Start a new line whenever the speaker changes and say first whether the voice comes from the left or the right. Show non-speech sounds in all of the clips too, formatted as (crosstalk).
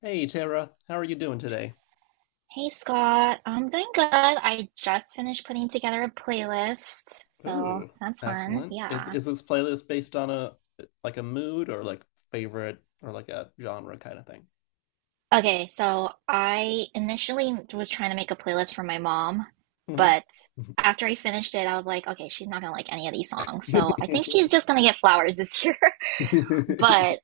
left: Hey Tara, how are you doing today?
right: Hey Scott, I'm doing good. I just finished putting together a playlist, so
left: Ooh,
right: that's fun.
left: excellent. Is
right: Yeah.
left: is this playlist based on a like a mood or like favorite or like a genre kind of thing?
right: Okay, so I initially was trying to make a playlist for my mom,
left: Mhm.
right: but after I finished it, I was like, okay, she's not gonna like any of these songs, so I think she's
left: (laughs)
right: just gonna get flowers this year. (laughs) But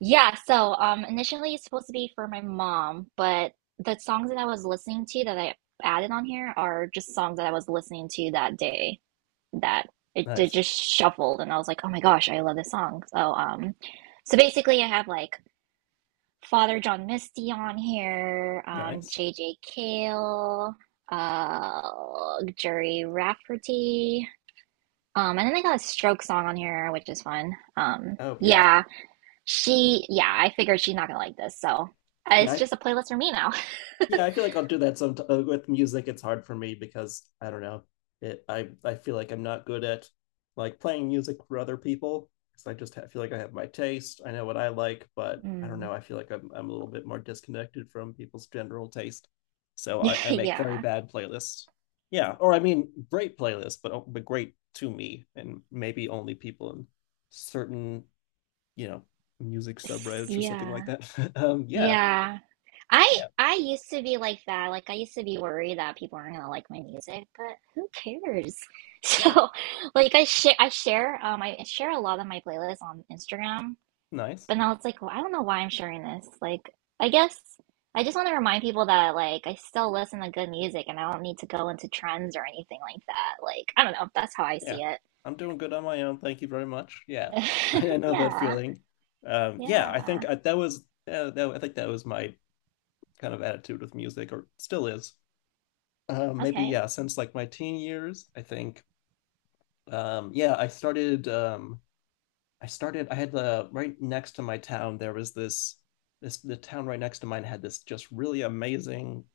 right: Yeah, so initially it's supposed to be for my mom, but the songs that I was listening to that I added on here are just songs that I was listening to that day that it
left: Nice.
right: just shuffled and I was like, "Oh my gosh, I love this song." So basically I have like Father John Misty on here,
left: Nice.
right: JJ Cale, uh Jerry Rafferty, and then I got a Stroke song on here, which is fun.
left: Oh yeah.
right: Yeah. Yeah, I figured she's not gonna like this, so it's
left: Yeah,
right: just a playlist for me now.
left: yeah, I feel like I'll do that some with music. It's hard for me because I don't know. It I feel like I'm not good at like playing music for other people because I just ha feel like I have my taste. I know what I like, but I don't
right: Mm.
left: know. I feel like I'm a little bit more disconnected from people's general taste. So I,
right: (laughs)
left: I make very
right: Yeah.
left: bad playlists. Yeah, or I mean great playlists, but great to me and maybe only people in certain, you know, music subreddits or something like
right: Yeah.
left: that. (laughs) Yeah.
right: Yeah. I
left: Yeah.
right: I used to be like that. Like I used to be worried that people aren't gonna like my music, but who cares? (laughs)
left: Yeah.
right: So, like I share a lot of my playlists on Instagram.
left: Nice.
right: But now it's like, well, I don't know why I'm sharing this. Like, I guess I just want to remind people that like I still listen to good music and I don't need to go into trends or anything like that. Like, I don't know. That's how I
left: Yeah,
right: see it.
left: I'm doing good on my own. Thank you very much. Yeah, (laughs) I
right: (laughs)
left: know that
right: Yeah.
left: feeling. Yeah,
right: Yeah.
left: I think that was my kind of attitude with music, or still is. Maybe,
right: Okay.
left: yeah, since like my teen years, I think. Yeah, I started I started. I had the right next to my town. There was this this the town right next to mine had this just really amazing,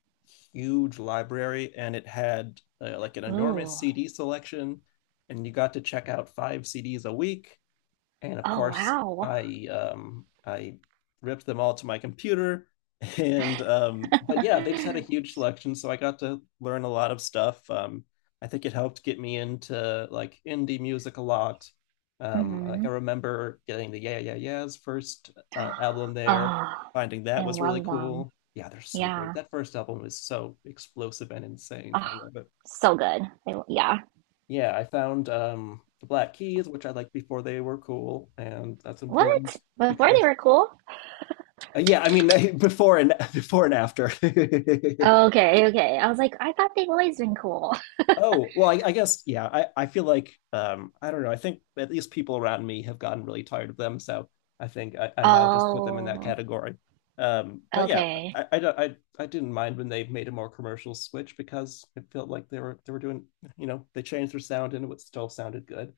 left: huge library, and it had like an enormous
right: Ooh.
left: CD selection, and you got to check out five CDs a week, and of
right: Oh,
left: course
right: wow.
left: I ripped them all to my computer. (laughs) And but yeah, they just had a
right: (laughs)
left: huge selection, so I got to learn a lot of stuff. I think it helped get me into like indie music a lot. Like I
right: Hmm.
left: remember getting the Yeah Yeah Yeahs first album there.
right: Oh,
left: Finding that
right: I
left: was really
right: love them.
left: cool. Yeah, they're so great.
right: Yeah.
left: That first album is so explosive and insane. I
right: Oh,
left: love it.
right: so good. Yeah.
left: Yeah, I found the Black Keys, which I liked before they were cool, and that's
right: What?
left: important
right: Before they
left: because
right: were cool?
left: yeah, I mean, (laughs) before and before and after.
right: Okay, okay. I was like, I thought they've always been cool. (laughs)
left: (laughs) Oh well, I guess, yeah. I feel like I don't know. I think at least people around me have gotten really tired of them, so I think I now just put them in that
right: Oh.
left: category. But yeah,
right: Okay.
left: I don't, I didn't mind when they made a more commercial switch because it felt like they were doing, they changed their sound, and it still sounded good.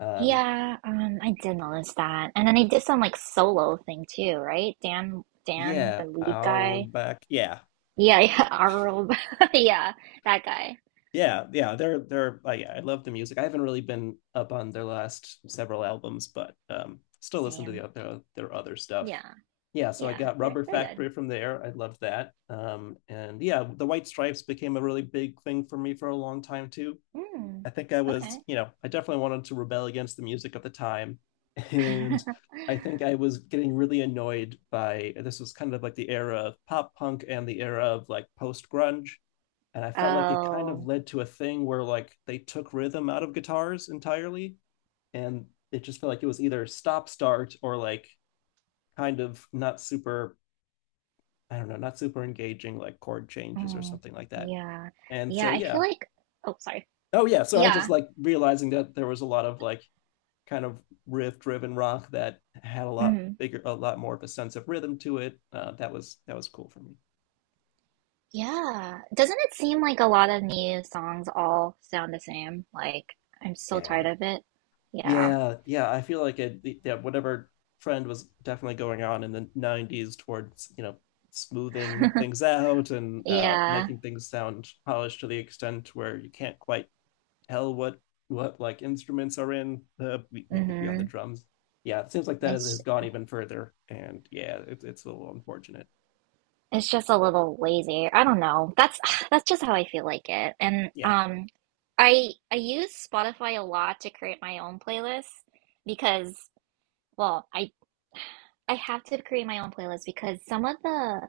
left: Um,
right: Yeah, I did notice that. And then they did some like solo thing too, right? Dan, the
left: Yeah,
right: lead
left: our
right: guy.
left: back. Yeah.
right: Yeah, yeah. (laughs) Arul. (laughs) Yeah, that guy.
left: Yeah, yeah, they're yeah, I love the music. I haven't really been up on their last several albums, but still listen to
right: Same.
left: their other stuff.
right: Yeah,
left: Yeah, so I
right: yeah,
left: got
right: they're
left: Rubber
right: they're good.
left: Factory from there. I loved that. And yeah, the White Stripes became a really big thing for me for a long time too.
right: Mm,
left: I think I was,
right: okay.
left: you know, I definitely wanted to rebel against the music of the time. (laughs) And
right: (laughs)
left: I think I was getting really annoyed by this was kind of like the era of pop punk and the era of like post grunge. And I felt like it kind of
right: Oh,
left: led to a thing where like they took rhythm out of guitars entirely. And it just felt like it was either stop start or like kind of not super, I don't know, not super engaging like chord changes or
right: mm,
left: something like that.
right: yeah.
left: And
right: Yeah,
left: so,
right: I feel
left: yeah.
right: like, oh, sorry.
left: Oh, yeah. So I was
right: Yeah.
left: just like realizing that there was a lot of like kind of riff driven rock that had a lot
right: Mm,
left: bigger, a lot more of a sense of rhythm to it. That was cool for me.
right: yeah. Doesn't it seem like a lot of new songs all sound the same? Like, I'm so tired
left: Yeah,
right: of it. Yeah.
left: yeah, yeah. I feel like it. Yeah, whatever trend was definitely going on in the '90s towards smoothing things out and,
right: Yeah.
left: making things sound polished to the extent where you can't quite tell what like instruments are in the maybe beyond the
right: Hmm.
left: drums. Yeah, it seems like that has,
right: It's
left: has gone even further, and yeah, it, it's a little unfortunate.
right: it's just a little lazy. I don't know. That's (sighs) that's just how I feel like it. And
left: Yeah,
right: I use Spotify a lot to create my own playlists because well, I (sighs) I have to create my own playlist because some of the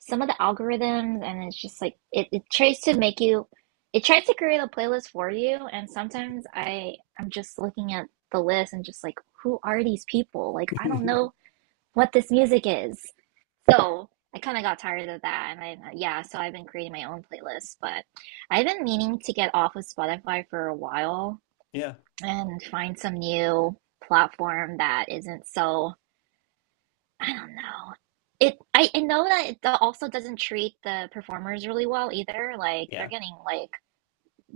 right: some of the algorithms and it's just like it tries to create a playlist for you and sometimes I'm just looking at the list and just like who are these people? Like I don't know
left: (laughs)
right: what this music is. So I kind of got tired of that, and I yeah, so I've been creating my own playlist. But I've been meaning to get off of Spotify for a while
left: yeah.
right: and find some new platform that isn't so I don't know. I know that it also doesn't treat the performers really well either. Like they're
left: Yeah.
right: getting like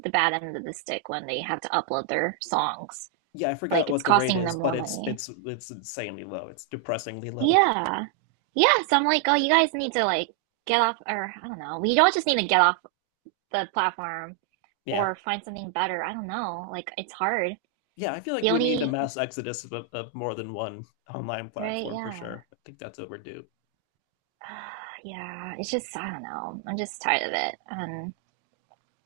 right: the bad end of the stick when they have to upload their songs.
left: Yeah, I forgot
right: Like it's
left: what the rate
right: costing
left: is,
right: them
left: but
right: more
left: it's
right: money.
left: it's it's insanely low. It's depressingly low. (laughs)
right: Yeah. Yeah, so I'm like, oh, you guys need to like get off, or I don't know. We don't just need to get off the platform
left: Yeah.
right: or find something better. I don't know. Like it's hard.
left: Yeah, I feel like
right: The
left: we need a
right: only
left: mass exodus of more than one online
right: Right,
left: platform for
right: yeah.
left: sure. I think that's overdue.
right: (sighs) Yeah, it's just I don't know. I'm just tired of it.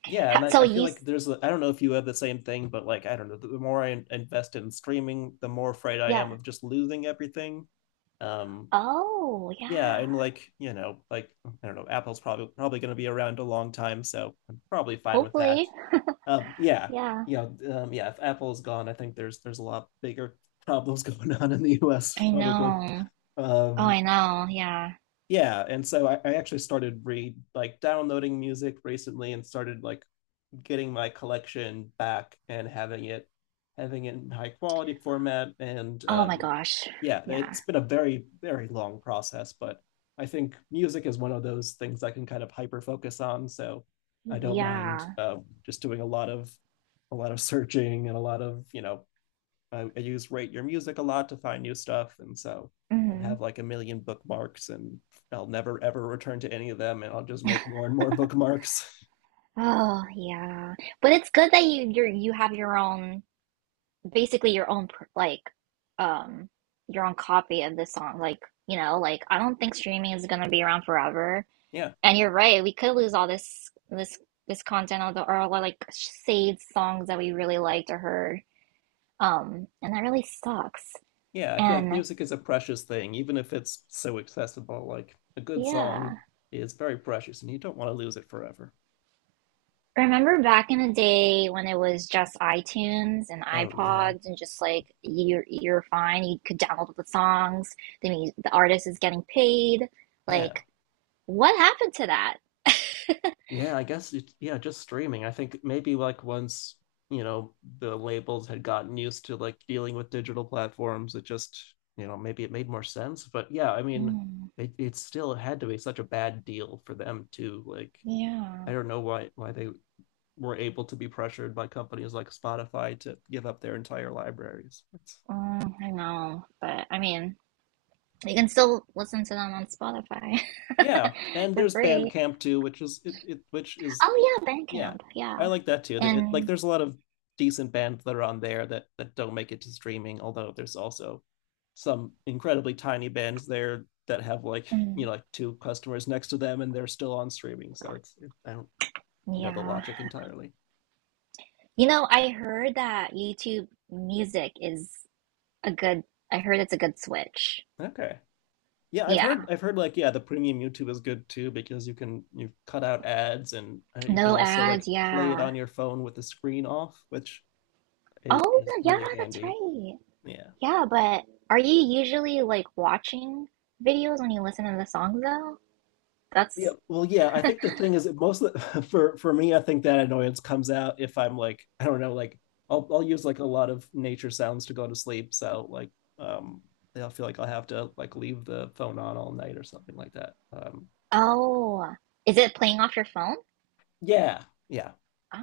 left: Yeah,
right: ha-
left: and I,
right: so
left: I feel
right: you
left: like
right: s-
left: there's a, I don't know if you have the same thing, but like I don't know, the more I invest in streaming, the more afraid I am
right: yeah.
left: of just losing everything. Um,
right: Oh,
left: yeah,
right: yeah.
left: and like, you know, like I don't know, Apple's probably going to be around a long time, so I'm probably fine with that.
right: Hopefully.
left: Um, yeah,
right: Yeah.
left: you know, um, yeah. If Apple is gone, I think there's a lot bigger (laughs) problems going on in the U.S.
right: I
left: Probably.
right: know. Oh,
left: Um,
right: I know. Yeah.
left: yeah, and so I actually started read like downloading music recently and started like getting my collection back and having it in high quality format and
right: Oh my gosh.
left: yeah,
right: Yeah.
left: it's been a very very long process, but I think music is one of those things I can kind of hyper focus on, so I don't mind,
right: Yeah.
left: just doing a lot of searching and a lot of I use rate your music a lot to find new stuff. And so I'll have
right: Hmm.
left: like a million bookmarks, and I'll never ever return to any of them, and I'll just make more and more bookmarks.
right: Oh, yeah. But it's good that you're, you have your own. Basically your own, like, um your own copy of the song. Like, you know, like I don't think streaming is going to be around forever,
left: (laughs) Yeah,
right: and you're right, we could lose all this content, or all the, like, saved songs that we really liked or heard, and that really sucks,
left: yeah, I feel like
right: and
left: music is a precious thing, even if it's so accessible. Like a good song
right: yeah,
left: is very precious, and you don't want to lose it forever.
right: remember back in the day when it was just iTunes and
left: Oh yeah.
right: iPods and just like you're fine, you could download the songs, the artist is getting paid,
left: Yeah.
right: like, what happened to that? (laughs)
left: Yeah, I guess it, yeah, just streaming. I think maybe like once, the labels had gotten used to like dealing with digital platforms. It just, maybe it made more sense. But yeah, I mean,
right: Mm,
left: it still had to be such a bad deal for them too. Like
right: yeah.
left: I don't know why they were able to be pressured by companies like Spotify to give up their entire libraries. It's,
right: Mm, I know. But I mean, you can still listen to them on Spotify
left: yeah,
right: (laughs)
left: and
right: for
left: there's
right: free.
left: Bandcamp too, which is
right: Oh, yeah,
left: yeah,
right: Bandcamp.
left: I
right: Yeah.
left: like that too. It, like
right: And
left: there's a lot of decent bands that are on there that don't make it to streaming, although there's also some incredibly tiny bands there that have like you
right: Mm,
left: know like two customers next to them, and they're still on streaming. So I don't know the
right: yeah.
left: logic entirely.
right: You know, I heard that YouTube music is a good, I heard it's a good switch.
left: Okay. Yeah, I've
right: Yeah.
left: heard I've heard like, yeah, the premium YouTube is good too because you cut out ads, and you can
right: No
left: also like
right: ads.
left: play it
right: Yeah.
left: on your phone with the screen off, which i-
right: Oh,
left: is
right: yeah,
left: really
right: that's
left: handy.
right: right.
left: Yeah.
right: Yeah, but are you usually like watching videos when you listen to the songs though?
left: Yeah,
right: That's
left: well, yeah, I think the thing is that (laughs) for me, I think that annoyance comes out if I'm like, I don't know, like I'll use like a lot of nature sounds to go to sleep. So like, um I'll feel like I'll have to like leave the phone on all night or something like that. Um
right: Oh, is it playing off your phone?
left: yeah, yeah,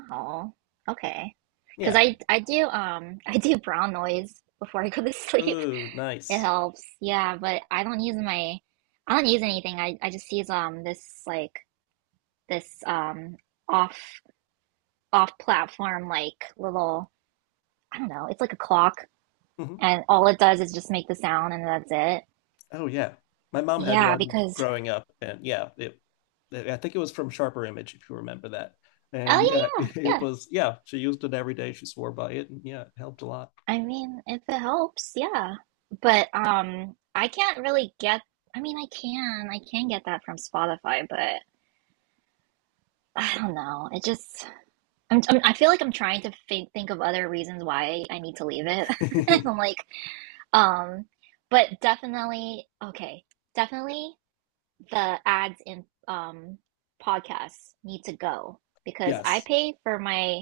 right: Oh, okay. Because
left: yeah.
right: I do (laughs) I do brown noise before I go to sleep. (laughs)
left: Oh,
right: It
left: nice.
right: helps. Yeah, but I don't use anything. I just use this this off off platform, like, little, I don't know. It's like a clock,
left: Mhm.
right: and all it does is just make the sound, and that's it.
left: Oh yeah, my mom had
right: Yeah,
left: one
right: because
left: growing up, and yeah, it. I think it was from Sharper Image, if you remember that.
right: oh
left: And yeah, (laughs)
right: yeah yeah
left: it,
right: yeah.
left: was yeah. She used it every day. She swore by it, and yeah, it helped a lot.
right: I mean, if it helps, yeah. But I can't really get. I mean, I can. I can get that from Spotify, but I don't know. It just I feel like I'm trying to think of other reasons why I need to leave it. (laughs) And I'm
left: (laughs)
right: like um but definitely okay. Definitely the ads in podcasts need to go because I
left: Yes.
right: pay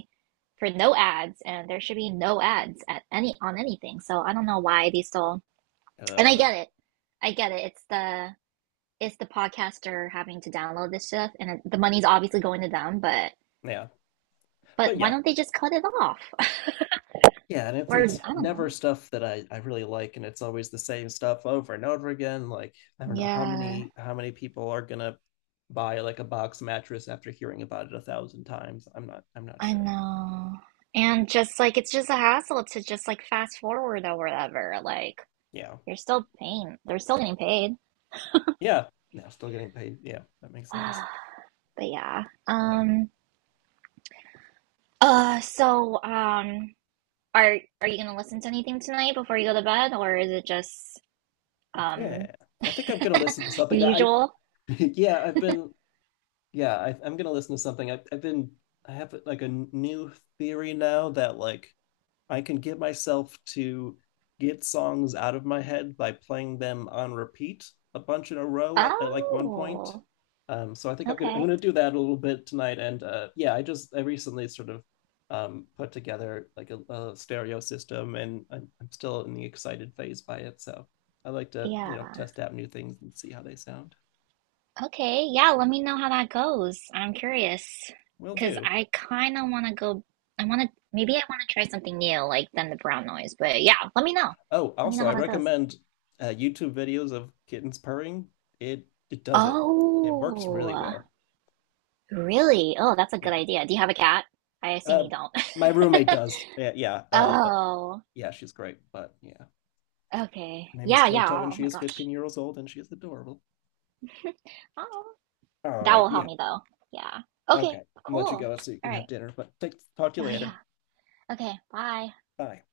right: for no ads and there should be no ads at any on anything. So I don't know why they still, and I
left: Uh,
right: get it. I get it. It's the podcaster having to download this stuff, and the money's obviously going to them. But
left: yeah, but
right: why
left: yeah,
right: don't they just cut it off? (laughs)
left: yeah, and it's
right: Or
left: it's
right: I don't
left: never
right: know.
left: stuff that I really like, and it's always the same stuff over and over again. Like I don't know how
right: Yeah,
left: many how many people are gonna buy like a box mattress after hearing about it a thousand times. I'm not
right: I
left: sure.
right: know. And just like it's just a hassle to just like fast forward or whatever. Like
left: Yeah.
right: you're still paying. They're still getting paid.
left: Yeah. No, still getting paid. Yeah, that makes a lot of sense.
right: (sighs) But yeah.
left: Yeah.
right: So Are you gonna listen to anything tonight before you go to bed, or is it just um
left: Yeah. I
right: (laughs)
left: think I'm gonna listen to
right: your
left: something. I
right: usual?
left: (laughs) yeah, I've been, yeah, I'm gonna listen to something. I I've been I have like a new theory now that like I can get myself to get songs out of my head by playing them on repeat a bunch in a row at like one point.
right: Oh,
left: So I think I'm gonna I'm
right: okay.
left: gonna do that a little bit tonight. And yeah, I recently sort of put together like a stereo system, and I'm still in the excited phase by it. So I like to
right: Yeah.
left: test out new things and see how they sound.
right: Okay. Yeah, let me know how that goes. I'm curious
left: Will
right: because
left: do.
right: I kind of want to go. Maybe I want to try something new, like, than the brown noise. But yeah, let me know.
left: Oh,
right: Let me know
left: also
right: how
left: I
right: that goes.
left: recommend YouTube videos of kittens purring. It does it. It works
right: Oh,
left: really well.
right: really? Oh, that's a good
left: Yeah.
right: idea. Do you have a cat? I assume
left: Uh,
right: you don't. (laughs)
left: my roommate does. Yeah, yeah. But
right: Oh,
left: yeah, she's great. But yeah, her
right: okay.
left: name is
right: Yeah, yeah.
left: Toto,
right: Oh
left: and
right: oh
left: she
right: my
left: is
right: gosh.
left: 15 years old, and she is adorable.
right: (laughs) Oh,
left: All
right: that
left: right.
right: will help
left: Yeah.
right: me though. Yeah. Okay,
left: Okay. I'll let you
right: cool.
left: go so you
right: All
left: can have
right: right.
left: dinner. But talk to you
right: Oh, yeah.
left: later.
right: Okay, bye.
left: Bye.